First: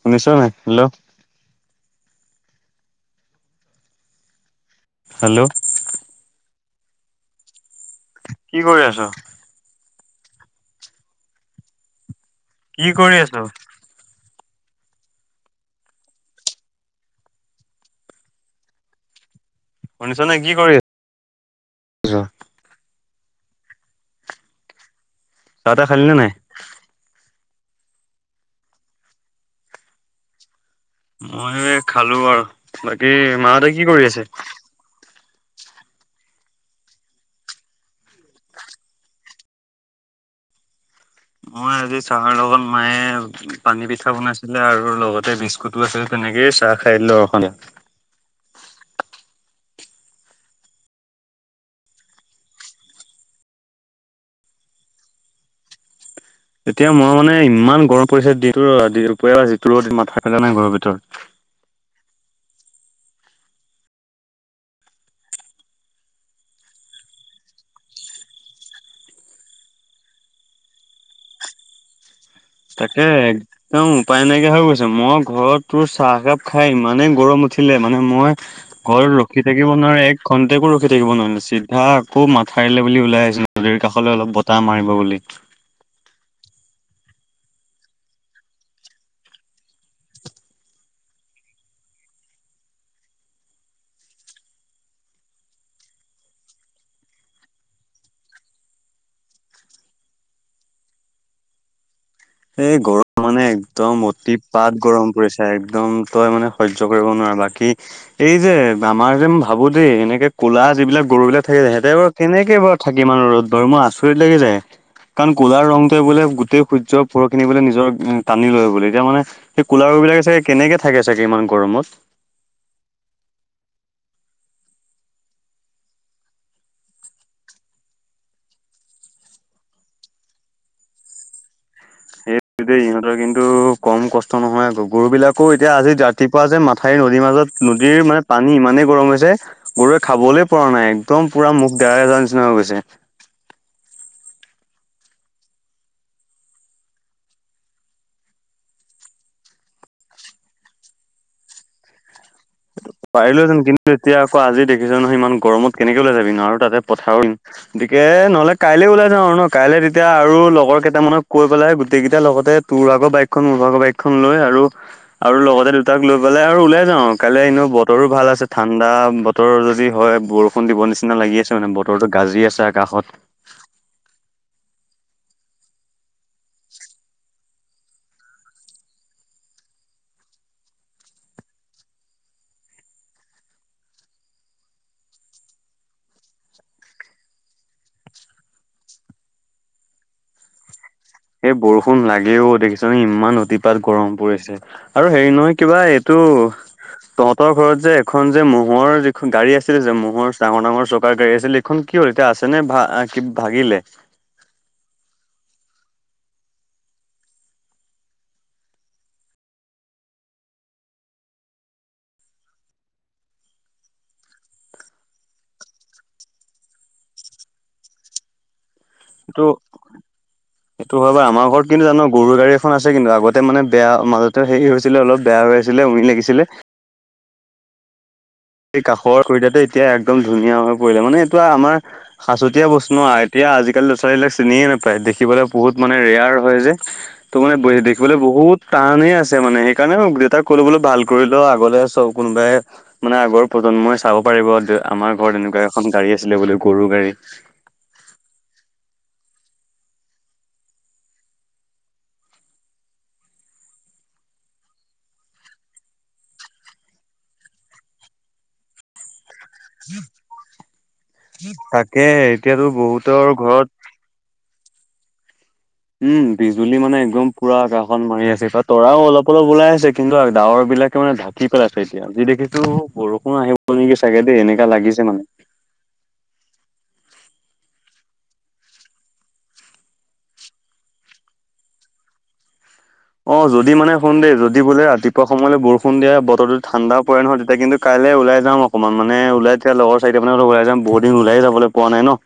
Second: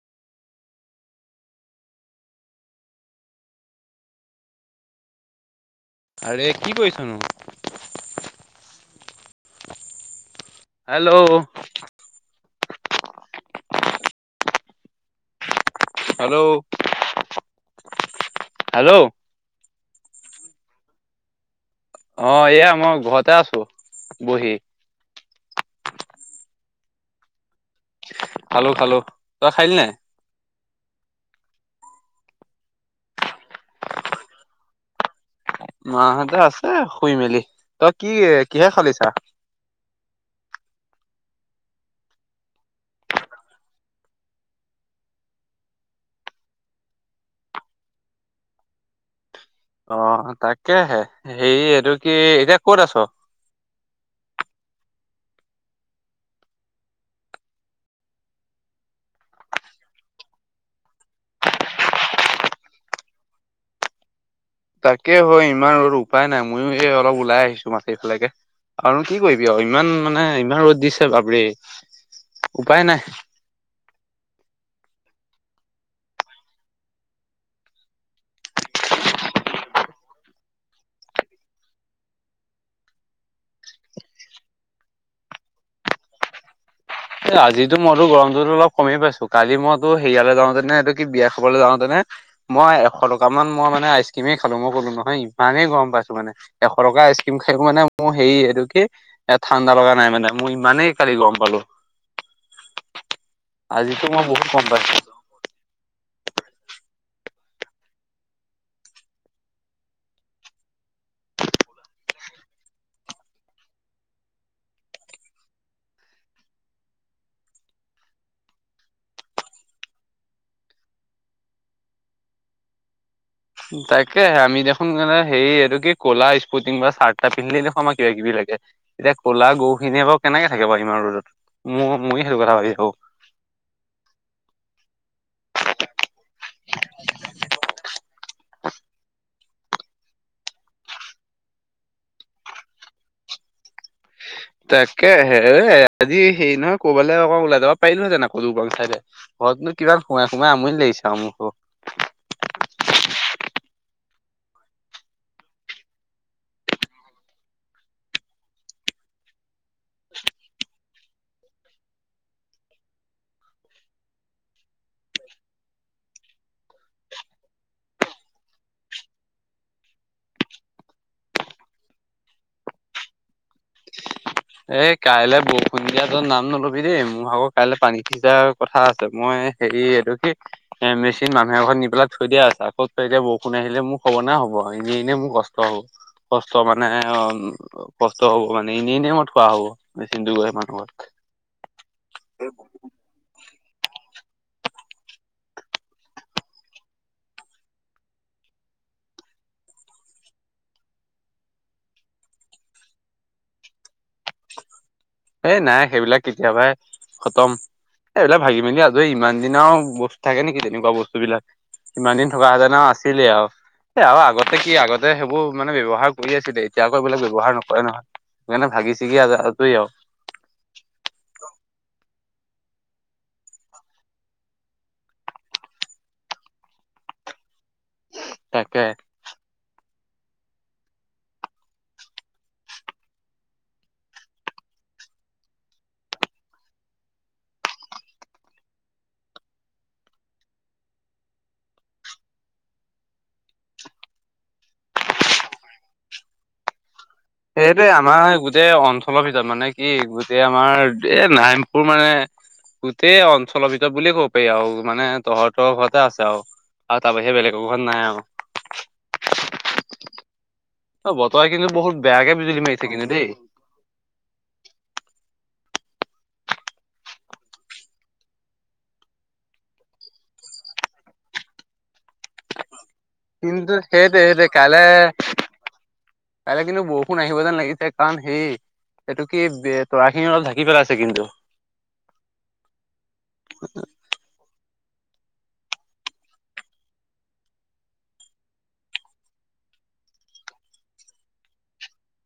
সোনিচ নাই hello hello আৰে কি কৰিছনো? কি কৰি আছ? হেল্ল' কি কৰি আছ? হেল্ল' হেল্ল' শুনিছনে কি কৰি আ অ এয়া মই ঘৰতে আছো বহি। চাহ-তাহ খালী নে নাই? খালো খালো তই খাইলি নাই। মই খালো আৰু বাকী মাহঁতে কি কৰি আছে? মাহতে আছে শুই মেলি তই কি কিহে খালি চা? [inaudible] মই আজি চাহৰ লগত মায়ে পানী পিঠা বনাইছিলে আৰু লগতে বিস্কুতো আছিল তেনে নেকেই চাহ খাইদিলো আৰু সন্ধিয়া। অ তাকেহে হে এইটো কি এতিয়া কত আছ? [inaudible] এতিয়া মই মানে ইমান গৰম পৰিছে দিনটো দুপৰীয়া যিটো ৰ'দ মাথা ফাটা নাই ঘৰৰ ভিতৰত। [inaudible] তাকে হয় ইমান আৰু উপায় নাই ময়ো এই অলপ ওলাই আহিছো মাটিৰ ফালেকে। আৰু কি কৰিবি অ ইমান মানে ইমান ৰ'দ দিছে বাপৰে। উপায় নাই। তাকে একদম উপাই নাইকিয়া হৈ গৈছে মই ঘৰত তোৰ চাহ একাপ খাই ইমানেই গৰম উঠিলে মানে মই ঘৰত ৰখি থাকিব আপাৰ এক ঘণ্টেকো ৰখি থাকিব নোৱাৰিলে চিধা আকৌ মাথাৰিললে বুলি ওলাই আহিছে নদীৰ কাষলৈ অলপ বতাহ মাৰি বুলি। এই আজিতো মইতো গৰমতো অলপ কমেই পাইছো কালি মইতো সেইয়ালৈ যাওঁতেনে এটো কি বিয়া খাবলৈ যাওঁতেনে মই এশ টকা মান মই মানে আইচ ক্ৰিমে খালো মই ক'লো নহয় ইমানেই গৰম পাইছো মানে। এশ টকা আইচ ক্ৰীম খাই মানে মোৰ হে এইটো কি এ ঠাণ্ডা লগা নাই মানে মই ইমানেই কালি গৰম পালো। এই গৰম মানে একদম আজিতো মই বহুত গম অতিপাত পাইছো গৰম পৰিছে একদম তই মানে সয্য কৰিব নোৱাৰ বাকী এই যে আমাৰ যে ভাবো দেই এনেকে কলা যিবিলাক গৰুবিলাক থাকে যায় সিহঁতে বাৰু কেনেকে বাৰ থাকে মান ৰ'দ বাৰ মোৰ আচৰিত লাগি যায়। কাৰণ কলাৰ ৰংটোৱে বোলে গোটেই সূৰ্য পৰ কিনিবলৈ নিজৰ টানি লৈ এতিয়া মানে সেই কোলাৰো বিলাকে চাগে কেনেকে থাকে চাগে ইমান গৰমত। [inaudible] তাকে আমি দেখোন মানে হেৰি এইটো কি কলা স্পৰ্টিং বা চাৰ্ট এটা পিন্ধিলে দেখোন আমাৰ কিবা কিবি লাগে। এতিয়া ক'লা গৰু খিনিয়ে ক কেনেকে থাকে বাৰু ইমাৰ ৰ'দত। মোৰ ময়ো কথা সেইটো ভাবি দেই থাকো ইহঁতৰ কিন্তু কম কষ্ট নহয় আ'কগৰ গৰু বিলাক আকৌ এতিয়া আজি ৰাতিপুৱা যে মাথাাইউৰ নদীৰ মাজত নদীৰ মানে পানী ইমানেই গৰম হৈছে গৰুৱে খাবলৈ পৰা নাই একদম পুৰা মুখ দেৰা দেৰা নিচিনা হৈ গৈছে। তাকে হে আজি হেৰি নহয় কবালে অকৌ ওলাই যাব পাৰিলোহেতেন আকৌ দুগং চাইদে। ঘৰতনো কিমান সোমাই সোমাই আমনি লাগিছ আৰু মো ভাগ। [inaudible] পাৰিলোহেতেন কিন্তু এতিয়া আকৌ আজি দেখিছ নহয় ইমান গৰমত কেনেকে ওলাই যাবি ন আৰু তাতে পথাৰ তাকে নহ'লে কাইলে ওলাই যাওঁ আৰু ন কাইলে তেতিয়া আৰু লগৰ কেইটামানক কৈ পেলাই গোটেই কেইটাৰ লগতে তোৰ তোৰ ভাগৰ বাইকখন মোৰ ভাগৰ বাইকখন লৈ আৰু লগতে দুটাক লৈ পেলাই আৰু ওলাই যাওঁ। কাইলে এনেও বতৰো ভাল আছে, ঠাণ্ডা বতৰ যদি হয় বৰষুণ দিব নিচিনা লাগি আছে মানে বতৰো গাজি আছে। আকাশত। এ, কাইলৈ বৰষুণ দিয়া তই নাম নলবি দেই মোৰ আগত কাইলৈ পানী সিজাৰ কথা আছে মই হেৰি এইটো কি এ মেচিন মানুহ এখন নি পেলাই থৈ দিয়া আছে। আকত এতিয়া বৰষুণ আহিলে মোক হব নে হ'ব এনে এনে মোৰ কষ্ট হ'ব কষ্ট মানে অঁ। কষ্ট হ'ব মানে এনেই এনেই এনেই থোৱা হব মেচিন টো গৈ মানুহৰ। এই বৰষুণ লাগেও দেখিছোন ইমান অতিপাত গৰম পৰিছে। আৰু হেৰি নহয় কিবা এইটো তহঁতৰ ঘৰত যে এখন যে মহ'ৰ যিখন গাড়ী আছিল যে মহ'ৰ ডাঙৰ-ডাঙৰ চৌকাৰ গাড়ী আছিল সেইখন কি হল? এতিয়া আছে নে কি ভাগিলে? এই নাই সেইবিলাক কেতিয়াবাই খতম। এই এইবিলাক ভাগি-মেলি আজ ইমান দিনা আৰু বস্তু থাকে নেকি তেনেকুৱা বস্তুবিলাক। ইমান দিন থকা হেতেন আছিলে আৰু। এ, আৰু আগতে কি আগতে সেইবোৰ মানে ব্যৱহাৰ কৰি আছিলে এতিয়া আকৌ এইবিলাক ব্যৱহাৰ নকৰে নহয়। সেইকাৰণে ভাগি চিগিটেই আৰু। উ। সেইটো হয় বাওঁ আমাৰ ঘৰত কিন্তু জানো গৰু গাড়ী এখন আছে কিন্তু। আগতে মানে বেয়া মাজতে হেৰি হৈছিলে অলপ বেয়া হৈ আছিলে। ছিলে উৰি লাগিছিলে। এই তাকে। কাষৰ খুতটো এতিয়া একদম ধুনীয়া হৈ পৰিলে মানে এইটো আমাৰ সাঁচতীয়া বস্তু আৰু এতিয়া আজিকালি ল'ৰা চোৱালীবলাক চিনিয়ে নাপায়। দেখিবলৈ বহুত মানে ৰেয়াৰ হয় যে, ত' মানে দেখিবলৈ বহুত টানে আছে মানে সেইকাৰণে মোক দেউতাক কলো বোলে ভাল কৰিলো আগলে চব কোনোবাই মানে আগৰ প্ৰজন্মই চাব পাৰিব, আমাৰ ঘৰত এনেকুৱা এখন গাড়ী আছিলে বুলি গৰু গাড়ী। লফিত মানে কি গোটেই আমাৰ এ নাইমপুৰ মানে গোটেই অঞ্চলৰ ভিতৰত বুলিয়ে ক'ব পাৰি আৰু মানে তহঁতৰ ঘৰতে আছে আৰু। আৰু তাৰ বাহিৰে সেইবলে ক ঘৰত নাই আৰু। অ বতৰে উম। কিন্তু বহুত তাকে বেয়াকে বিজুলী এতিয়াতো মাৰিছে কিন্তু দেই। বহুতৰ ঘৰত উম, বিজুলী মানে একদম পুৰা কাখন মাৰি আছে তৰাও অলপ, অলপ ওলাই আছে কিন্তু ডাৱৰ বিলাকে মানে ঢাকি পেল আছে এতিয়া যি দেখিছো বৰষুণ আহিব কিন্তু নেকি সেইট চাগে দেই সেই এনেকা কাইলৈ লাগিছে মানে। কাইলৈ কিন্তু বৰষুণ আহিব যেন লাগিছে। কাৰণ সেই এইটো কি তৰা খিনি অলপ ঢাকি পেলাইছে কিন্তু। অ, যদি মানে শুন দেই যদি বোলে ৰাতিপুৱায বৰষুণ দিয়ে বতৰটো ঠাণ্ডা ও পৰে নহয়। তেতিয়াই কিন্তু কাইলৈ ওলাই যাওঁ অকণমান মানে ওলাই তিয়া লগৰ চান ওলাই যাম বহু দিন ওলাইে যাবলৈ পোৱা নাই ন।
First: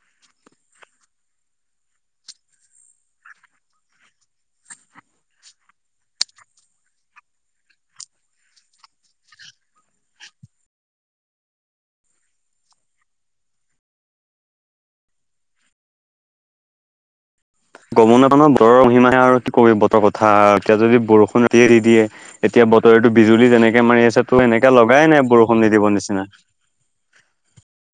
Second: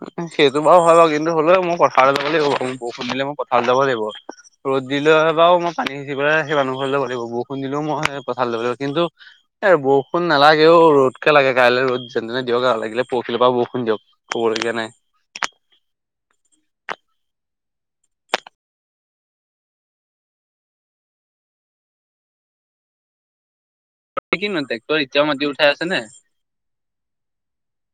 উম, সেইটো বাৰু হয় বাৰু কিন্তু হ'লেও মই পথাৰ যাব লাগিব বাৰু বৰষুত দিলে মই পথাৰত যাব লাগিব। ৰ'দ দিলেও বাু মই পানী সিচি পেল সেই মুহ ঘলৈ লব লাগিব বৰষুণ দিলেও মই পথাৰত ল' লাগিব। কিন্তু, বৰষুণ নালাগেও ৰদকে লাগে কাইলৈ ৰ'দ যেনে তেনে দিয়ক আৰু লাগিলে পৰহখিলৰ পৰা বৰষুণ দিয়ক। কব লগীয়া নাই। গৰম পানত বতৰৰ মহিমা আৰু কি কৰিব বতৰ কথা এতিয়া যদি বৰষুণ এ দি দিয়ে এতিয়া। বতৰতো বিজুলী যেনেকে মাৰি আছে এই তো কিনো এনেকে ট্ৰেক্টৰ লগাই নাই এতিয়াও মাটি বৰষুণ উঠাই নিদিব আছে নে? নিচিনা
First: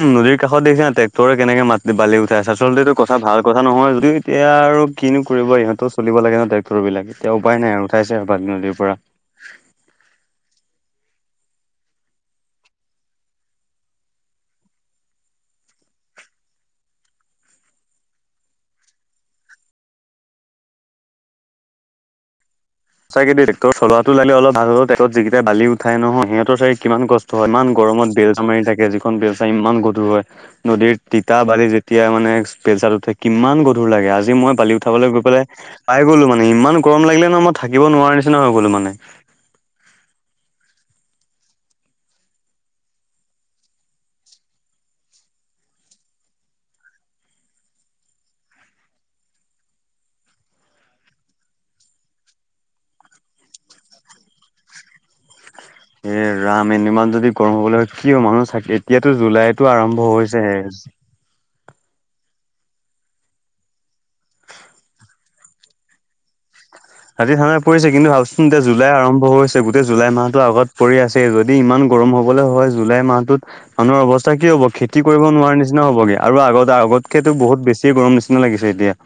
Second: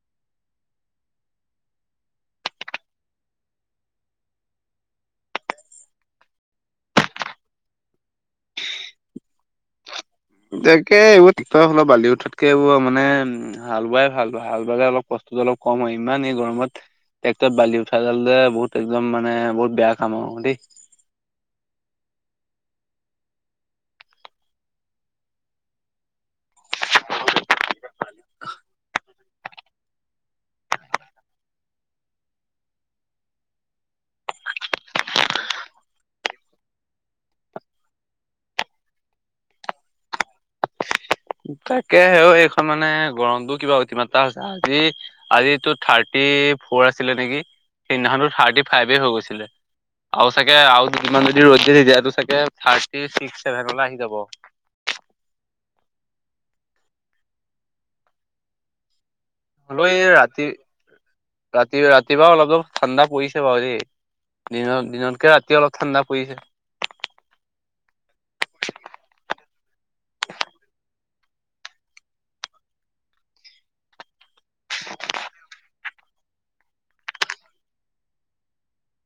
। ট্ৰেক্টৰে কেনেকে মাাত বালি উঠাই আছে। আচলতে এইটো কথা ভাল কথা নহয় আৰু দেই। এতিয়া আৰু কিনো কৰিব ইহঁতো চলিব লাগে ন, ট্ৰেক্টৰ বিলাক। এতিয়া উপায় নাই আৰু উঠাইছে আৰু বালী নদীৰ পৰা। [inaudible] তাকে এইবোৰ টেক্টৰ হলপ বালি উঠাতকে এইবোৰ মানে হাল বোৱাই ভাল। হাল বাইে অলপ কষ্ট ত, অলপ কম হয় ইমান এই গৰমত টেক্টৰত বালি উঠাই গাল যে বহুত একদম মানে বহুত বেয়া কাম আৰু দেই। [inaudible] চাগটেট চলোৱা টো লে অলপ ভাল হ । যিকেইটা বালি উঠাই নহয় সিহঁতৰ চ কিমান কষ্ট হয় ইমানখিনি গৰমত বেলচা মাৰি থাকে যিখন বেলচা ইমান গধুৰ হয় নদীৰ তিতা বালি যেতিয়া মানে বেলচাত উঠে কিমান গধুৰ লাগে আজি মই বালি উঠাবলৈ গৈ পেলাই গলো মানে ইমান গৰম লাগিলে ন মই থাকিব নোৱাৰা নিচিনা হৈ গলো মানে তাকে হে আও এইখন মানে গৰমটোও কিবা অতিমাত্ৰা হৈছে আজি আজিতো থাৰ্টি ফ'ৰ আছিলে নেকি সেইদিনাখনো থাৰ্টি ফাইভে হৈ গৈছিলে আৰু চাগে আৰু যিমান যদি ৰ'দ দিয়ে চাগে থাৰ্টি ছিক্স ছেভেনলে আহি যাব। এ ৰাম এদমান যদি গৰম হ'বলৈ হয় কিয় মানুহ চাকে এতিয়া টো জুলাইতো হ'লেও এই আৰম্ভ হৈছে ৰাতি ৰাতি ৰাতিপুৱা অলপ-অলপ ঠাণ্ডা পৰিছে বাৰু দেই [inaudible] দিন-দিনতকে ৰাতি অলপ ঠাণ্ডা পৰিছে । ৰাতি ঠাণ্ডাটো পৰিছে কিন্তু ভাবচোন এতিয়া জুলাই আৰম্ভ হৈছে গোটেই জুলাই মাহতো আগত পৰি আছে যদি ইমান গৰম হবলৈ হয় জুলাই মাহটোত মানুহৰ অৱস্থা কি হ'ব খেতি কৰিব নোৱাৰাৰে নিচিনা হ'বগে আৰু আগতে আগতকেতো বহুত বেছি গৰম নিচিনা লাগিছে এতিয়া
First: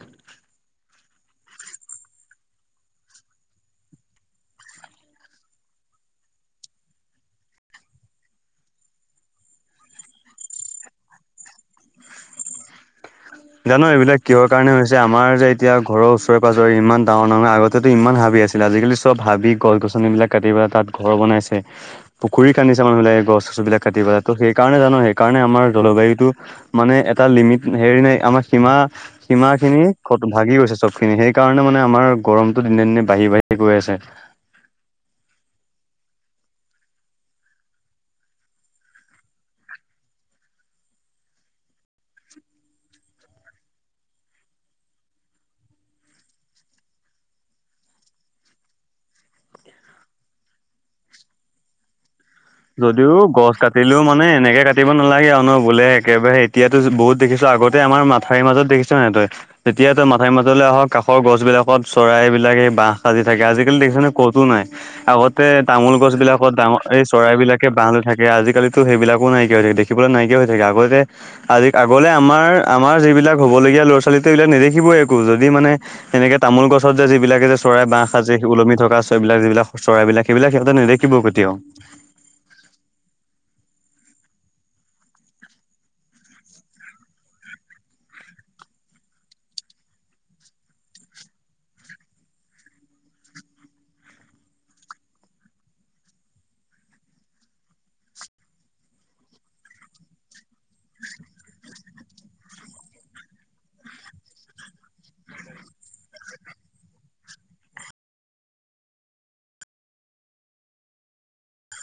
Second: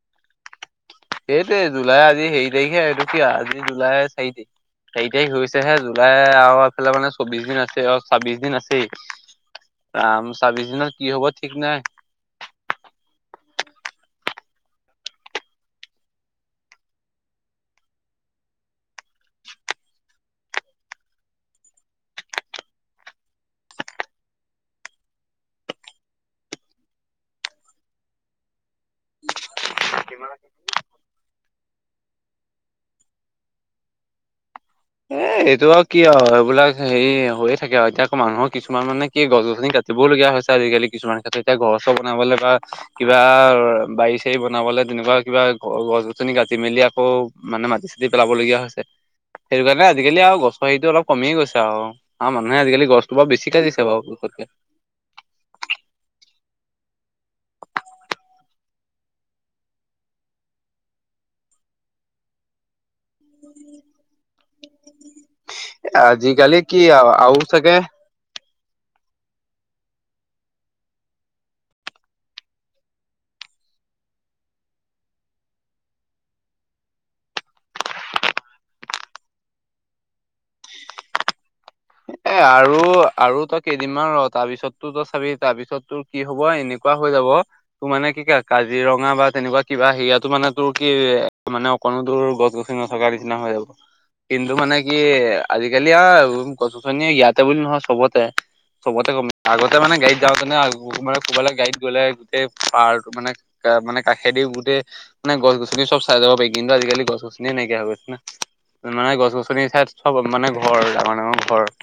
এইটোৱেই তো জুলাই আজি হেৰি তাৰিখ এইটো কি আজি জুলাই চাৰি তাৰিখ চাৰি তাৰিখ হৈছেহে জুলাই আৰু এইফালে মানে চৌবিশ দিন আছে অ ছাব্বিশ দিন আছেই আম চাব্বিশ দিনৰত কি হ'ব ঠিক নাই । [inaudible] জানো এইবিলাক কিহৰ কাৰণে হৈছে আমাৰ যে এতিয়া ঘৰৰ ওচৰে-পাজৰে ইমান ডাঙৰ নহয় আগতে ইমান হাবি আছিল আজিকালি চব ভাবি গছ-গছিনবিলাক কাটি পেলাই তাত ঘৰ বনাইছে, পুখুৰী খান্দিছে মানুহিলাকে গছ ছবিলাক কাটি পেলাই ত সেই কাৰণে জানো সেইকাৰণে আমাৰ জলবায়ুটো মানে এটা লিমিট হেৰি ন আমাৰ সীমা-সীমাখিনি ভাগি গৈছে চবখিনি সেইকাৰণে মানে আমাৰ গৰমটো । দিনে-দিনে বাঢ়ি-বাঢ়ি গৈ আছে এ এইটো আৰু কি আৰু এইবিলাক হেৰি হৈয়ে থাকে আৰু এতিয়া আকৌ মানুহৰ কিছুমান মানে কি গছ-গছনি কাটি দিবলগীয়া হৈছে আজিকালি কিছুমান ক্ষেত্ৰত এতিয়া ঘৰ-চৰ বনাবলে বা কিবা বাৰি-চাৰী বনাবলে তেনেকুৱা কিবা গছ-গছনি কাটি মেলি আকৌ মানে মাটি-চাতি পেলাবলগীয়া হৈছে । সেইটো কাৰণে আজিকালি আৰু গছৰ হেৰিটো অলপ কমিয়ে গৈছে আৰু আৰু মানুহে আজিকালি গছটো যদিও বাৰু বেছি গছ কাটিছে বাৰু কাটিলেও মানে জোখতকে এনেকে কাটিব নালাগে আৰুনো বোলে একেবাৰে এতিয়াতো বহুত দেখিছো আগতে আাৰ মাথাৰিৰ মাজত দেখিছ নহয় তই যেতিয়া তই মাঠাৰি মাজলৈ আহ কাষৰ গছ বি বিলাকত চৰাইবিলাকে এই বাহ সাজি থাকে আজিকালি দেখিছনে ক'তো নাই । আগতে তামোল গছবিলাকত আজিকালি কি ডাঙৰ এই আৰু আৰু চৰাইবিলাকে চাগে বাহ লৈ থাকে আজিকালি সেইবিলাকো নাইকিয়া হৈ থাকে দেখিবলৈ নাইকিয়া হৈ থাকে আগতে আজি আগলে আমাৰ আমাৰ যিবিলাক হ'বলগীয়া এয়া লৰা ছোৱালীতো এইবিলাকটোক নেদেখিবই একো যদি মানে সেনেকে তামোল গছত যে যিবিলাকে যে চৰাই বাঁহ আজি ওলমি টুকুৰা চৰাইবিলাক যিবিলাক চৰাইবাক সেইবিলাক সিহঁতে নেদেখিব‌ই কেতিয়াও [unintelligible] [inaudible] এ আৰু আৰু তই কেইদিনমান আৰু ৰ তাৰপিছততো তই চাবি তাৰপিছত তোৰ কি হ'ব এনেকুৱা হৈ [inaudible] তোৰ মানে কি ক কাজিৰঙা বা তেনেকুৱা কিবা সেয়াটো মানে তোৰ কি মানে অকনো [inaudible] তোৰ গছ-গছনি নথকা নিচিনা হৈ যাব কিন্তু মানে কি আজিকালি আৰু গছ [inaudible] [inaudible] [unintelligible] ইয়াতে বুলি নহয় চবতে [inaudible] চবতে কম আগতে মানে গাড়ীত যাওঁতেনে কোনোবালে গাড়ীত গ'লে গোটেই পাহাৰটো মানে [inaudible] মানে কাষে দিও গোটেই মানে গছ-গছনি চব চাই যাব পাৰি কিন্তু আজিকালি গছ-গছনিয়ে নাইকিয়া হৈ গৈছো [inaudible] মানে গছ-গছনি ঠাইত চব মানে ঘৰ ডাঙৰ-ডাঙৰ ঘৰ [unintelligible]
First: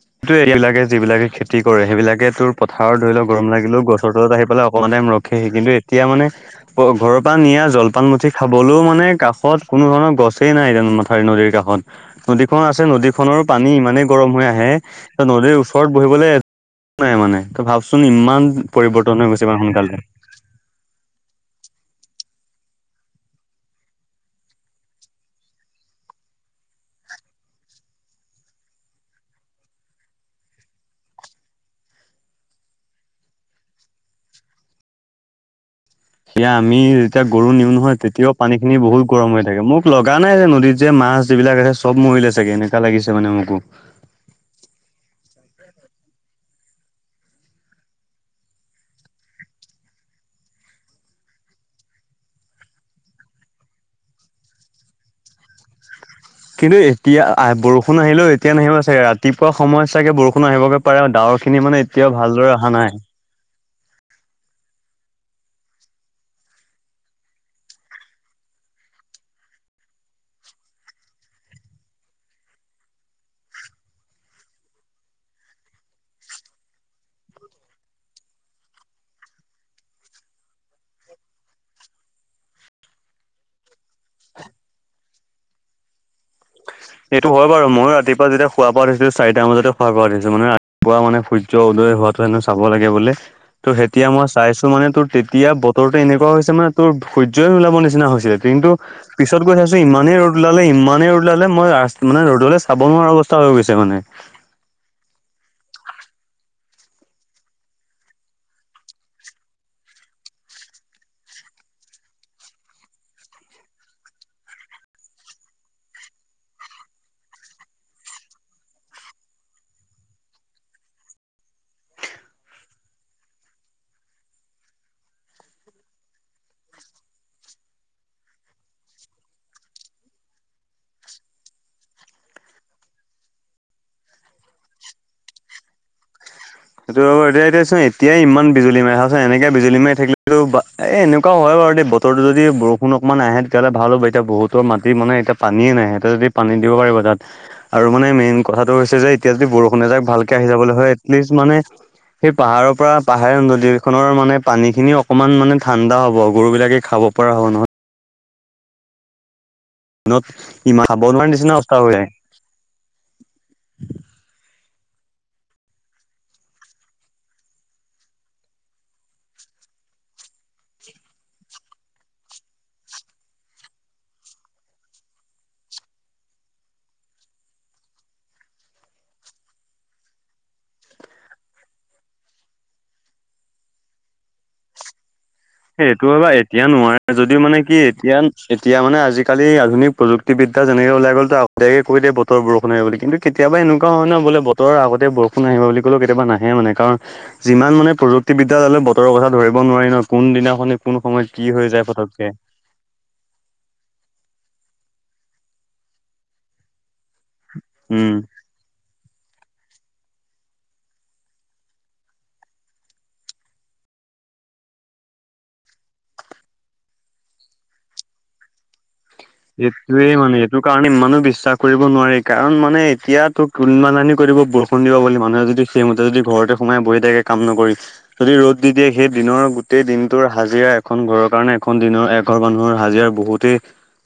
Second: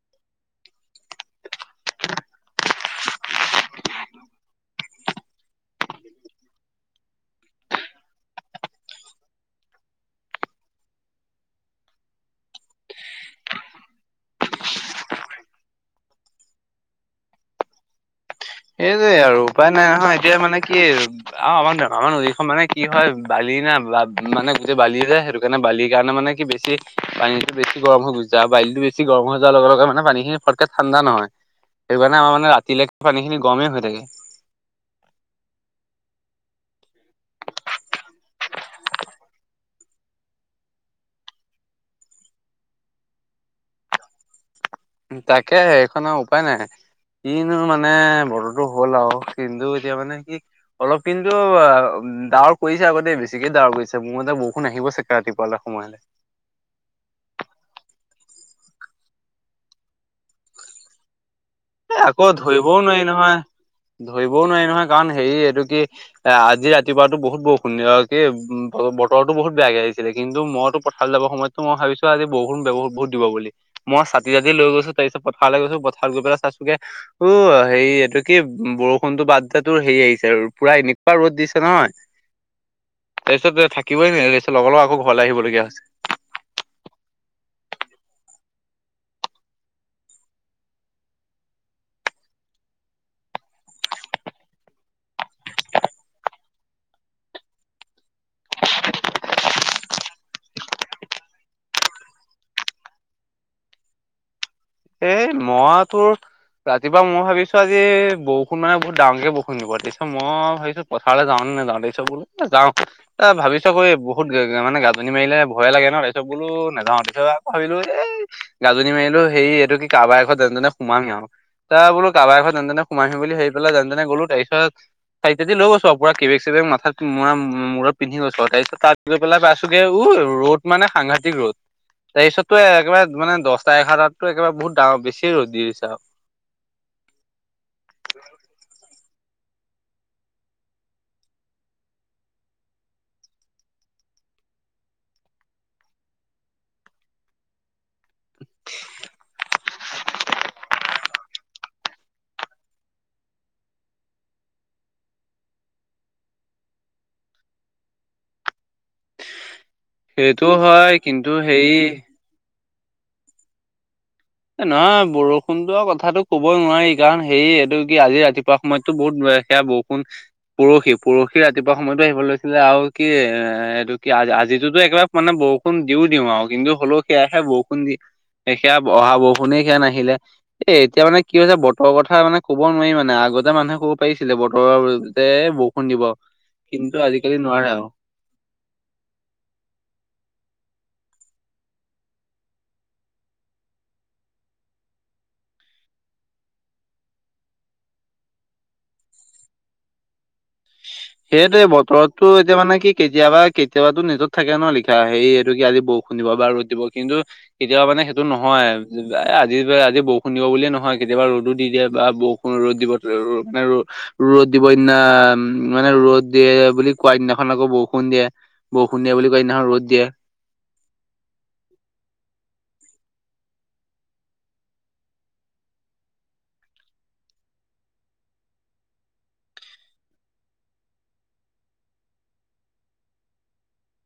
[unintelligible] এই এইবিলাকে যিবিলাকে খেতি কৰে সেইবিলাকে তোৰ পথাৰৰ ধৰি লওক গৰম লাগিলেও গছৰ তলত আহি পেলাই অকণমানে [inaudible] ৰখেহি কিন্তু এতিয়া মানে ঘৰৰ পৰা নিয়া জলপান মুঠি খাবলৈও মানে কাষত কোনো [unintelligible] নৰ গছেই নাই মাথা নদীৰ কাষত নদীখন আছে নদীখনৰ পানী ইমানেই গৰম হৈ আহে [unintelligible] ত নদীৰ ওচৰত বহিবলৈ এক নাই মানে ত ভাবচোন ইমান [inaudible] এইটোৱেই হৈ আৰু গৈছে ইমান উপায় নাই সোনকালে। নহয় এতিয়া মানে কি [unintelligible] অ আমাৰ-আমাৰ নদীখন মানে কি হয় বালি না মানে গোটেই বালি যে সেইটো কাৰণে বালিৰ কাৰণে মানে [inaudible] মানে কি বেছি পানীটো বেছি গৰম হৈ গুচি যায় বালিটো বেছি গৰম হৈ যোৱাৰ লগে-লগে মানে পানীখিনি ফটকে ঠাণ্ডা নহয় [inaudible] সেইকাৰণে আমাৰ মানে ৰাতিলৈকে পানীখিনি গৰমেই হৈ থাকে [unintelligible] সয়া আমি যেতিয়া গৰু নিও নহয় তেতিয়াও পানী খিনি বহুত গৰম হৈ থাকে মোক লগা নাই যে নদীত যে মা মাছ যিবিলাক আছে চব মৰিলে চাগে এনেকা লাগিছে মানে মোকো তাকে সেইখনৰ উপায় নাই কিনো মানে বতৰতো হ'ল আৰু কিন্তু এতিয়া মানে কি অলপ কিন্তু ডাৱৰ কৰিছে আগতে বেছিকে ডাৱৰ কৰিছে মোৰ এয়া বৰষুণ আহিব চাগে ৰাতিপুৱালৈ সময়লৈ কিন্তু এতিয়া আহ বৰষুণ আহিলেও এতিয়া নাহিব চাগে ৰাতিপুৱা সময় চাগে বৰষুণ আহিবগে পাৰে আৰু ডাৱৰ খিনি মানে এতিয়াও আকৌ ভালদৰে অহা ধৰিবও নাই নোৱাৰি নহয় ধৰিবও নোৱাৰি নহয় কাৰণ হেৰি এইটো কি এ আজি ৰাতিপুৱাতো বহুত বহু সুন্দ আৰু কি বতৰৰতো বহুত বেয়াকে আহিছিলে কি কিন্তু মইতো পঠাললৈ যাব সময়তো মই ভাবিছিলো আজি বৰু বহ বহু দিব বুলি মই চাতি জাতি লৈ গৈছো তাৰিছত পথাৰ লাগে পথাৰ গৈ প চ ে উ হেৰি এইটো কি বৰষুণতো বাদাতো হেৰি আহিছে আৰু পুৰা এনেকুৱা ৰ'দ দিছে নহয় হয় তাৰপিছত থাকিবই নোৱাৰি তাৰপিছত লগৰ লগত আকৌ ঘৰলৈ আহিবলগীয়া হৈছে হয় এইটো হয় বাৰু ময় ৰাতিপুৱা যেতিয়া খুৱোৱা পা উঠছিলো চাৰিটা বজাতে খোৱা পোৱা উঠিছো মানে ৰাপুৱা মানে সূৰ্য উ লৈ োৱাো হেনো চাব লাগে বোলে ত' তেতিয়া মই চাইছো মানে তোৰ তেতিয়া বতৰটো এনেকুৱা হৈছে মানে তোৰ সূৰ্য্য ওলাব নিচিনা হৈছিলে কিন্তু পিছত গৈ চাইছো ইমানেই ৰ'দ ওলালে ইমানেই ৰ'দ মই ৰা মানে ৰ'দলৈ চাব নোৱাৰা অৱস্থা হৈ গৈছে মানে এ মই ত ৰাতিপুৱাই ভিছো আজি বৰষুণ মানে বহুত ডাঙকে বৰষুণ দিব তাপিছত মই ভাবিছো পথাৰলৈ যাওঁ ন নে যাওঁ তাৰিছব বোলে যাও এ ভাবিছ ক এই বহুত মানে গাজনি মাৰিলে ভয়ে লাগে ন তাৰিব বোলো নাযাও তেতিয়া আকৌ ভাবিলো এই গাজনি মাৰিলেও সেই এইটো কি কাৰোবাৰ এ ঘত এনেনে সোমামি আৰু তাৰ বোলো কাৰোবাৰ এ ঘত যেন তেনে সোমাই আহিম বুলি সেইি পেলাই যেনে গ'লো তাৰিছত চাৰিটাতি লৈ গৈছো আৰু পু কেেগ চেক মাথাাত ম মূৰত পিন্ধি গৈছো আৰু তাৰ পিছ তাত গৈ পেলাইছোগে উ ৰ'দ মানে সাংঘাটতিক ৰ'দ তাৰপিছতো একেবাৰে মানে দহটা এঘাৰটাতো একেবাৰে বহুত ডাঙৰ বেছি ৰ'দ দি দিছে আৰু সেইটো এতিয়া এতিয়া চোন এতিয়াই ইমান বিজুলী মাৰাৰেচোন এনেকে বিজুলী মাৰি থাকিলে এনেকুৱাও হয় বতৰটো যদি বৰষুণ অকমান আহে তেতিয়াহলে ভাল হ'ব এতিয়া বহুতৰ মাটি মানে এতিয়া পানীয়ে নাই এতিয়া যদি পানী দিব পাৰিব তাত আৰু মানে মেইন কথাটো হৈছে যে এতিয়া যদি বৰষুণ এজাক ভালকে আহি যাবলৈ হয় এিষ্ট মানে সেই পাহাৰৰ পৰা পাহাৰ নদীখনৰ মানে পানী খিনি অকনমান মানে ঠাণ্ডা হ'ব গৰু বিলাকে খাব ক'ব পৰা হ' নহয় ত সেইটো ইমাহ হয় বনমান কিন্তু নিচিনা অস্থা হেৰি হৈ [inaudible] এ নহয় বৰষুণটো কথাটো ক'বই নোৱাৰি কাৰণ হেৰি এইটো কি আজি ৰাতিপুৱা সময়তো বহুত [inaudible] এয়া বৰষুণ পৰহি পৰহি ৰাতিপুৱা সময়তো আহিব লৈছিলে আৰু কি এ এইটো কি আজি যিটোতো একবাৰে মানে বৰষুণ দিও দিওঁ আও। কিন্তু হলেও সেয়াহে বৰষুণ দি সেয়া অহা বৰষুণে সে নাহিলে। এ এতিয়া মানে কি হৈছে বতৰৰ কথা মানে ক'ব নোৱাৰি মানে আগতে মানুহে ক পাৰিছিলে বতৰৰ যে বৰষুণ দিব এইটো হবা এতিয়া কিন্তু নোৱাৰে আজিকালি যদিও মানে নোৱাৰে কি আৰু। এতিয়া এতিয়া মানে আজিকালি আধুনিক প্ৰযুক্তিবিদ্যা যেনেকে ওলাই গলত আগতীয়ে কৈ দ বৰষুণ হয় বুলি কিন্তু কেতিয়া একুৱা হয় ন বলে বতৰ আগতে বৰষুণ আহ বুলি ক'লেও কেতিয়াবা নাহে মানে কাৰণ যিমান মানে প্ৰযুক্তিবিদ্যা হ'লেও বতৰৰ কথা ধৰিব নোৱাৰি ন কোনদিনাখনি কোন সময়ত কি হৈ সেইটোয়ে যায় বতৰতটো পতককে এতিয়া মানে কি কেতিয়াবা কেতিয়াবাটো নিউজত থাকে ন লিখা সেই এইটো কি আজি বৰষুণ দিব বা ৰ'দ দিব কিন্তু কেতিয়াবা মানে উম সেইটো নহয়। এ আজি পা আজি বৰষুণ দিব বুলিয়ে নহয় কেতিয়াবা ৰ'দো দি দিয়ে বা বৰষুণ ৰ'দ দিব ।ৰ মানে ৰ ৰ'দ দিব সিদিনা মানে ৰ'দ দিয়ে বুলি কোৱা দিনাখন আকৌ বৰষুণ দিয়ে বৰ এইটোয়ে মানে এইটো কাৰণে ইমানো বিশ্বাস কৰিব নোৱাৰি কাৰণ মানে এতিয়াটো কোনোবা নাখনি কৈ দিব বৰষুণ দিব বুলি মানুহে যদি সেইমতে যদি ঘৰতে সোমাই বহি থাকে কাম নকৰি যদি ৰ'দ দি দিয়ে সেই দিনৰ গোটেই দিনটোৰ হাজিৰা এখন ঘৰৰ কাৰণে এখন দিনৰ এঘৰ মানুহৰ হাজিৰা এতিয়া বহুতে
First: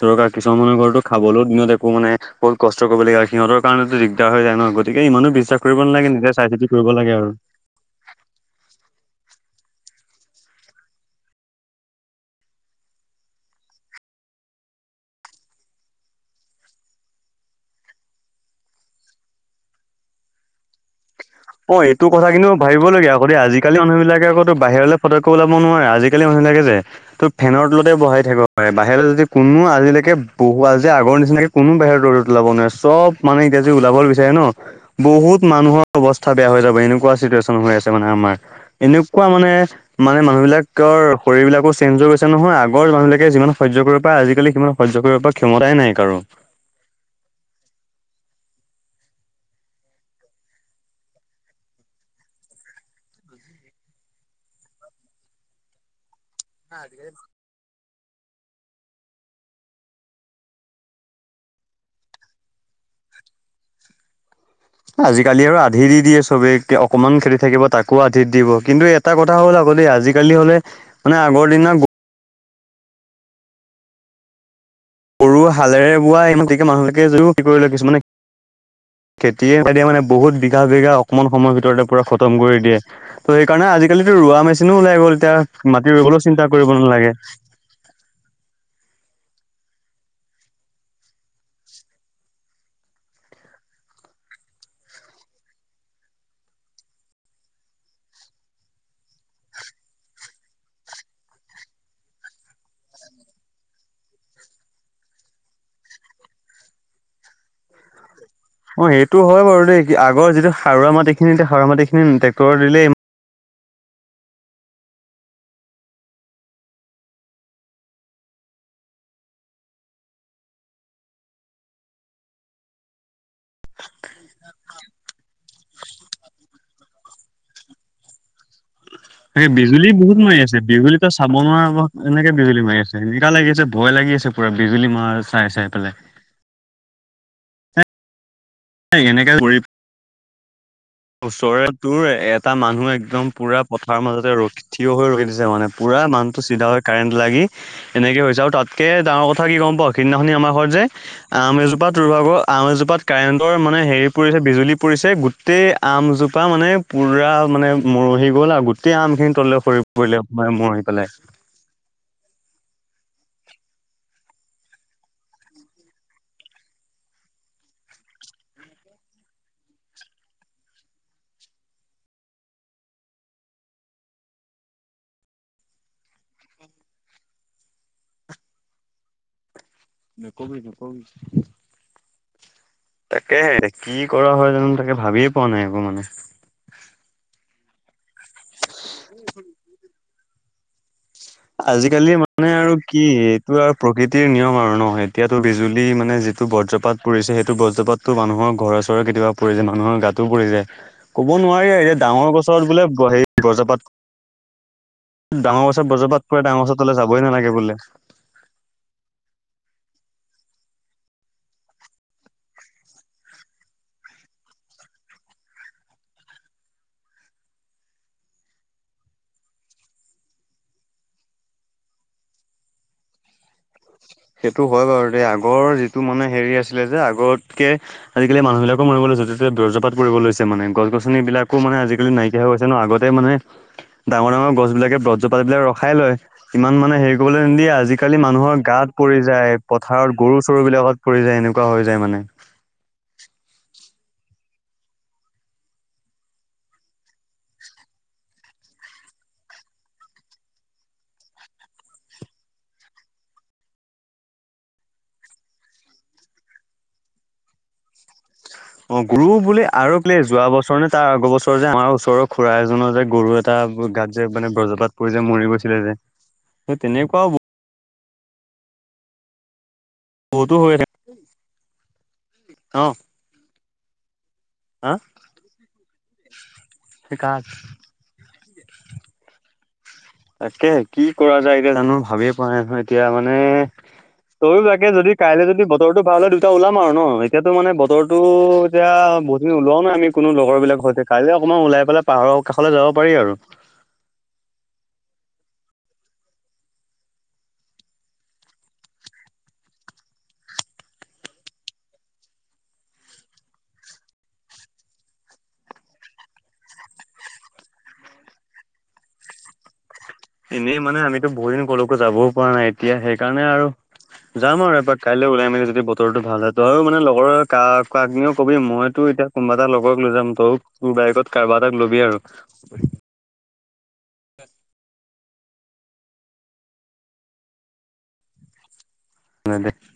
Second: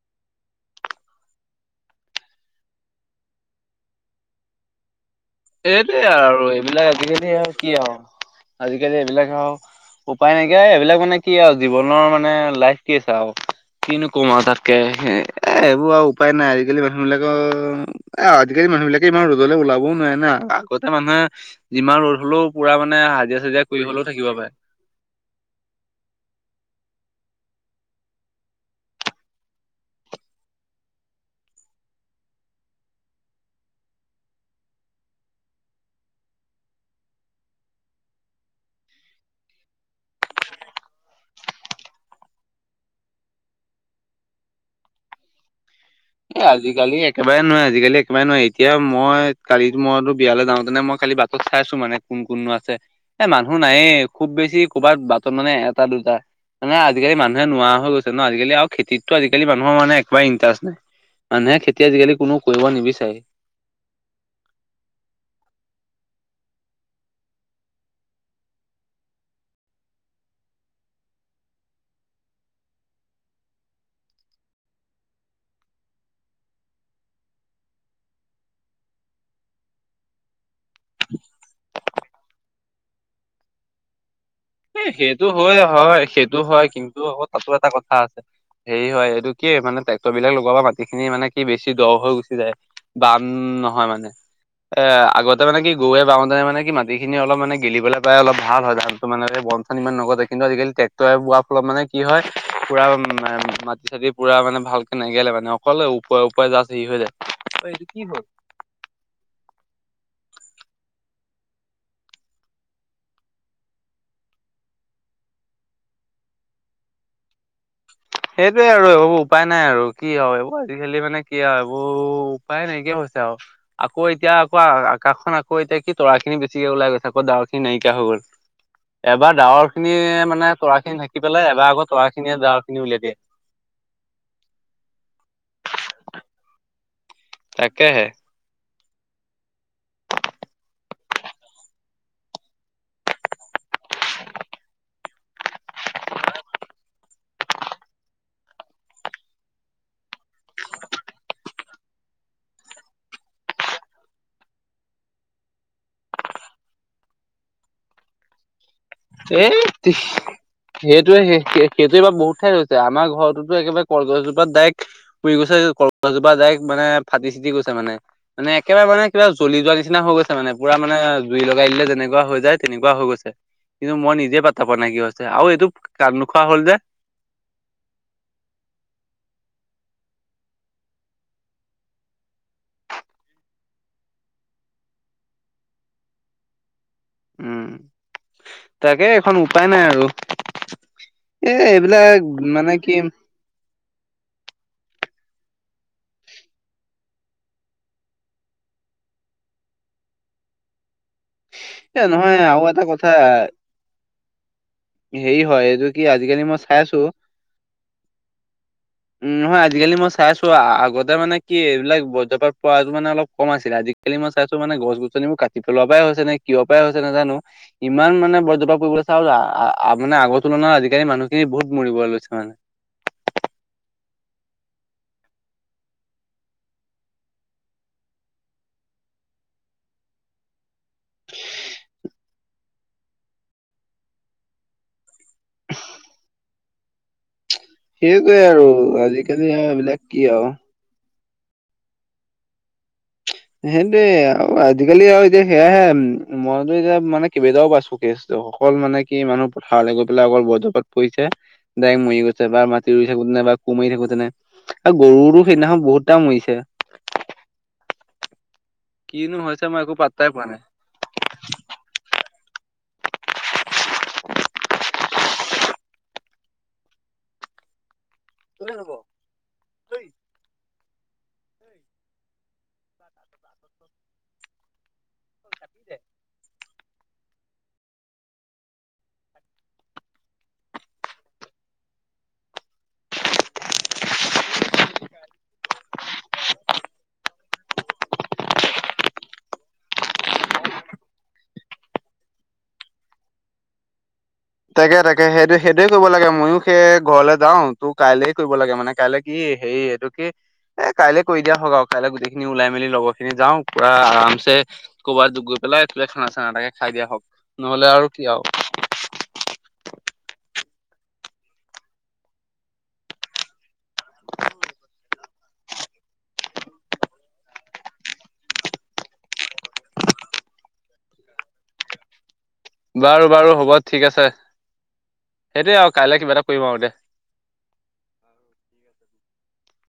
দৰকাৰ কিছুমান মানুহৰ ঘৰতটো খাবলৈও দিনত একো মানে বহুত কষ্ট কৰিব লগীয়া হয় সিহঁতৰ কাৰণেটো দিগদাৰ হৈ যায় ন । গতিকে ইমানো বিশ্বাস কৰিব এইটোয়ে নালাগে নিজে আৰু চাই চিতি এইবিলাক কৰিব লাগে আজিকালি আৰু কি আৱ আজিকালি এইবিলাক আৱ উপায় নাইকিয়া এইবিলাক মানে কি আৱ জীৱনৰ মানে লাইফ কি আছে আৱ কিনো কম আৱ তাকেহে এ এইবোৰ আৱ উপায় নাই আজিকালি মানুহ বিলাকৰ এ আজিকালি মানুহ বিলাকে ইমান ৰ'দলে ওলাবও নোৱাৰে না আগতে মানুহে অ যিমান এইটো ৰ'দ কথা হলেও কিন্তু পুৰা ভাবিব মানে লগীয়া আক দেই, হাজিৰা চাজিৰা আজিকালি কৰি মানুহ হলেও থাকিব বিলাকে পাৰে আকতো বাহিৰলে পতককে ওলাব নোৱাৰে আজিকালি মানুহ সেনেকে যে তো ফেনৰ তলতে বহাই থাকিব পাৰে বাহিৰলে যদি কোনো আজিলেকে বহুৱা যে আগৰ নিচিনাকে কোনো বাহিৰত ৰ'দত ওলাব নোৱাৰে। চব মানে এতিয়া যি ওলাবলে বিচাৰে ন বহুত মানুহৰ অৱস্থা মাথা বেয়া হৈ যাব এনেকুৱা চিটুৱেচন হৈ আছে মানে আমাৰ এনেকুৱা মানে মানে মানুহবিলাকৰ শৰীৰবিলাকো চেইঞ্জ হৈ গৈছে নহয় আগৰ মানুহ বিলাকে যিমান সহ্য কৰিব পাৰে আজিকালি সিমান সহ্য কৰিব পৰা ক্ষমতাই নাই। কাৰো এ আজিকালি একেবাৰে নোৱাৰে আজিকালি একেবাৰে নোৱাৰি ।এতিয়া মই কালিত মইটো বিয়ালে যাওঁতেনে মই কালি বাটত চাইছো মানে কোন কোননো আছে এ মানুহ নায়ে। খুব বেছি কৰ'বাত বাটত মানে এটা দুটা। মানে আজিকালি মানুহে নোৱা হৈ গৈছে ন আজিকালি আৰু খেতিতটো আজিকালি মানুহৰ মানে একবাৰে ইনটাষ্ট নাই। মানুহে খেতি আজিকালি কোনো কৰিব নিবিচাৰে। এ আজিকালি আৰু আধি দি দিয়ে চবে অকমান খেতি থাকিব তাকো আধি দিব। কিন্তু এটা কথা হ'ল আকৌ আজিকালি হ'লে মানে আগৰ দিনৰ গৰু হালেৰে বোৱা ইমান তেকে মানুহলৈকে যদিও কি কৰি লয় কিছুমানে খেতিয়ে মানে বহুত বিঘা বিঘা অকমান সময়ৰ ভিতৰতে পুৰা খতম কৰি দিয়ে ত' সেইকাৰণে আজিকালি ৰুৱা মেচিনো এ ওলাই গ'ল সেইটো হয় এতিয়া মাটি হয় ৰুবলৈও সেইটো চিন্তা কৰিব নেলাগে। হেৰী হয় এইটো কি মানে ট্ৰেক্টৰ বিলাক লগোৱা পা মাটিখিনি মানে কি বেছি দ হৈ গুচি যায় বাম নহয় মানে। এ আগতে মানে কি গৰুৱে বাওঁতে মানে কি মাটিখিনি অলপ মানে গেলিবলে পায় অলপ ভাল হয় ধানটো মানে বনচন ইমান নগজে। কিন্তু আজিকালি ট্ৰেক্টৰে বোৱাৰ ফলত মানে কি হয় পুৰা মা মাটি চাটি পুৰা মানে ভালকে নেগেলে মানে অকল ওপৰে ওপৰে যাচ হেৰি হৈ যায়। ঐ এইটো কি হ'ল অ' সেইটো হয় বাৰু দেই কি আগৰ যিটো সাৰুৱা মাটিখিনি সাৰুৱা মাটিখিনি ট্ৰেক্টৰে দিলে সেইটোৱে আৰু এইবোৰ উপায় নাই আৰু কি আৱ এইবোৰ আজিকালি মানে কি আৱ এইবোৰ উপায় নাইকিয়া হৈছে আৱ। আকৌ এতিয়া আকৌ আ আকাশখন আকৌ এতিয়া কি তৰাখিনি বেছিকে ওলাই গৈছে। আকৌ ডাৱৰখিনি নাইকিয়া হৈ গ'ল। এবাৰ তাকে বিজুলী ডাৱৰখিনিয়ে বহুত মাৰি মানে আছে তৰাখিনি ঢাকি পেলাই এবাৰ আকৌ তৰা খিনিয়ে ডাৱৰ খিনি উলিয়াই দিয়ে। সেনেকা লাগি আছে ভয় লাগি আছে পুৰা বিজুলী মাৰা চাই, চাই পেলাই। তাকেহে। এনেকা কৰি ওচৰে তোৰ এটা মানুহ একদম পুৰা পথাৰ মাজতে ৰখি থিয় হৈ ৰৈ দিছে মানে পুৰা পুৰা মানুহটো চিধা হৈ কাৰেণ্ট লাগি এনেকে হৈছে আৰু তাতকে ডাঙৰ কথা কি গ'ম পাওঁ সেইদিনাখনি আমাৰ ঘৰত যে আম এজোপাত তোৰ ভাগৰ আম এজোপাত কাৰেণ্টৰ মানে হেৰী পৰিছে বিজুলী পৰিছে গোটেই আমজোপা মানে পুৰা মানে মৰহি গ'ল আৰু গোটেই আমখিনি এ তললে সৰি সে পৰিলে মৰহি পেলাই। সেইটোৱে কে কেতিয়াবা বহুত ঠাইত হৈছে আমাৰ ঘৰত টোতো একেবাৰে কলগছজোপাত ডাইৰেক্ট পুৰি গৈছে কলগছজোপা ডাইৰেক্ট মানে ফাটি চিটি গৈছে মানে মানে একেবাৰে মানে কিবা জ্বলি যোৱা নিচিনা হৈ গৈছে মানে পুৰা মানে জুই লগাই দিলে যেনেকুৱা হৈ যায় তেনেকুৱা হৈ গৈছে। কিন্তু মই নিজে পাতা পোৱা নাই কি হৈছে? আৰু এইটো কাট নোখোৱা হ'ল যে? নকবি নকবি। তাকেহে কি কৰা হয় জানো তাকে ভাবিয়ে পোৱা নাই একো মানে। উম তাকে এখন উপায় নাই আৰু। আজিকালি মানে আৰু কি এইটো আৰু প্ৰকৃতিৰ নিয়ম আৰু ন [unintelligible] এতিয়াতো বিজুলী মানে যিটো বজ্ৰপাত পৰিছে সেইটো বজ্ৰপাতো মানুহ ঘৰে চৰে কেতিয়াবা পৰি যায় মানুহৰ গাত। পৰি যায়। ক'ব নোৱাৰি এই যে এ ডাঙৰ নহয় গছৰ বোলে হেই গজপাত সেই হয় এইটো কি আজি আজিকালি মই ডাঙৰ চাই গছৰ তলে আছো যাবই নালাগে বোলে। উম নহয় আজিকালি মই চাই আছো। আগতে মানে কি এইবিলাক বজপাত পোৱা যটো মানে অলপ কম আছিলে আজিকালি মই চাইছো মানে গছ গছনি মোৰ কাটি পেলোৱা পৰাই হৈছে। ন কিয় পৰাই হৈছে নাজানো? ইমান মানে ব্ৰজপাত পৰিবলে চাওঁ মানে আগৰ তুলনাৰ আজিকালি মানুহ মানুহখিনি বহুত মৰিব লৈছে মানে। [unintelligible] সেইটো হয় বাৰু দ আগৰ যিটো মানে হেৰি আছিলে যে আগতকে আজিকালি মানুহ বিলাকো মনিব লাগ য ততে বৰ্জপাত কৰিব লৈছে মানে গছ গছনি বিলাকো মানে আজিকালি নাইকিয়া হৈ গৈছে ন আগতে মানে ডাঙৰ ডাঙৰ গছ বিলাকে ব্ৰজপাতিবিলাক ৰখাই লয় ইমান মানে হেৰি কৰিবলৈ নিদিয়ে আজিকালি সেইটোৱে মানুহৰ আৰু গাত পৰি আজিকালি যায় আৰু এইবিলাক পথাৰত কি গৰু আৰু। চৰু বিলাকত পৰি যায় এনেকুৱা হৈ যায় মানে। সেইটোৱে আজিকালি আৰু এতিয়া সেয়াহে মইনতো এতিয়া মানে কেইবেইটাও পাইছো কি আছ অকল মানে কি মানুহ পথাৰলে গৈ পেলাই অকল বজ্ৰপাত পৰিছে ডাইক্ট মৰি গৈছে বা মাটি ৰুইছে। কুমাৰি থাকো যেনে আৰু গৰুটো সেইদিনাখন বহুত টা মৰিছে [unintelligible] অঁ গুৰু কিনো বুলি হৈছে মই আৰু একো বোলে পাত্তাই যোৱা পোৱা নাই। বছৰ নে তাৰ আগৰ বছৰ যে আমাৰ ওচৰৰত খুৰা এজনৰ যে গৰু এটা গাত যে মানে ব্ৰজ্ৰপাত পৰি যে মৰি গৈছিলে যে। স তেনেকুৱা হ'ব ভালে হ'ব। অঁ। হাঁ? [inaudible] তাকে কি কৰা যায় এতিয়া জানো ভাবিয়ে পোৱা নাই নহয় এতিয়া মানে তয় তাকে যদি কাইলৈ যদি বতৰটো ভাল হ'য় দুটা ওলাম আও ন? এতিয়াতো মানে বতৰটো এতিয়া বহুতদিন উলোৱা নাই আমি কোনো লগৰ বিলাকৰ সৈতে কাইি অকণমান ওলাই পেলাই পাহাৰৰ কাষলে যাব পাৰি আৰু। [unintelligible] তাকে তাকে সেইটোে সেইটোয়ে কৰিব লাগে ময়ো সেই ঘৰলৈ যাওঁ তোৰ কাইলে কৰিব লাগে মানে কাইলে কি হেৰি এই এইটোকে এ কাইলে কৰি দিয়া হওঁক আৰু কাইলৈ গোটেইখিনি ওলাই মেলি লগৰ খিনি যাওঁ। পোৰা আৰামচে ক'ৰবাত গৈ পেলাই এইফালে খানা চানা এটাকে খাই দিয়া হওক নহ'লে আও কি আও? [inaudible] এনেই মানে আমিতো বহুত দিন ক'লৈকো যাবওঁ পৰা নাই এতিয়া সেইকাৰণে আৰু যাম আৰু এপাৰ কাইলৈ উওলাই মেলি যদি বতৰো ভাল হয় তইয়ও মানে লগৰ ক কাক্নিও কবি মইতো এতিয়া কোনোবা এটা লগক লৈ যাম তই তোৰ বাইকত ক কাৰোবা এটা ল'বি আৰু। বাৰু বাৰু হ'ব ঠিক আছে। সেইটোৱে আৰু কাইলে কিবা এটা কৰিম আও দে। ন দে [unintelligible]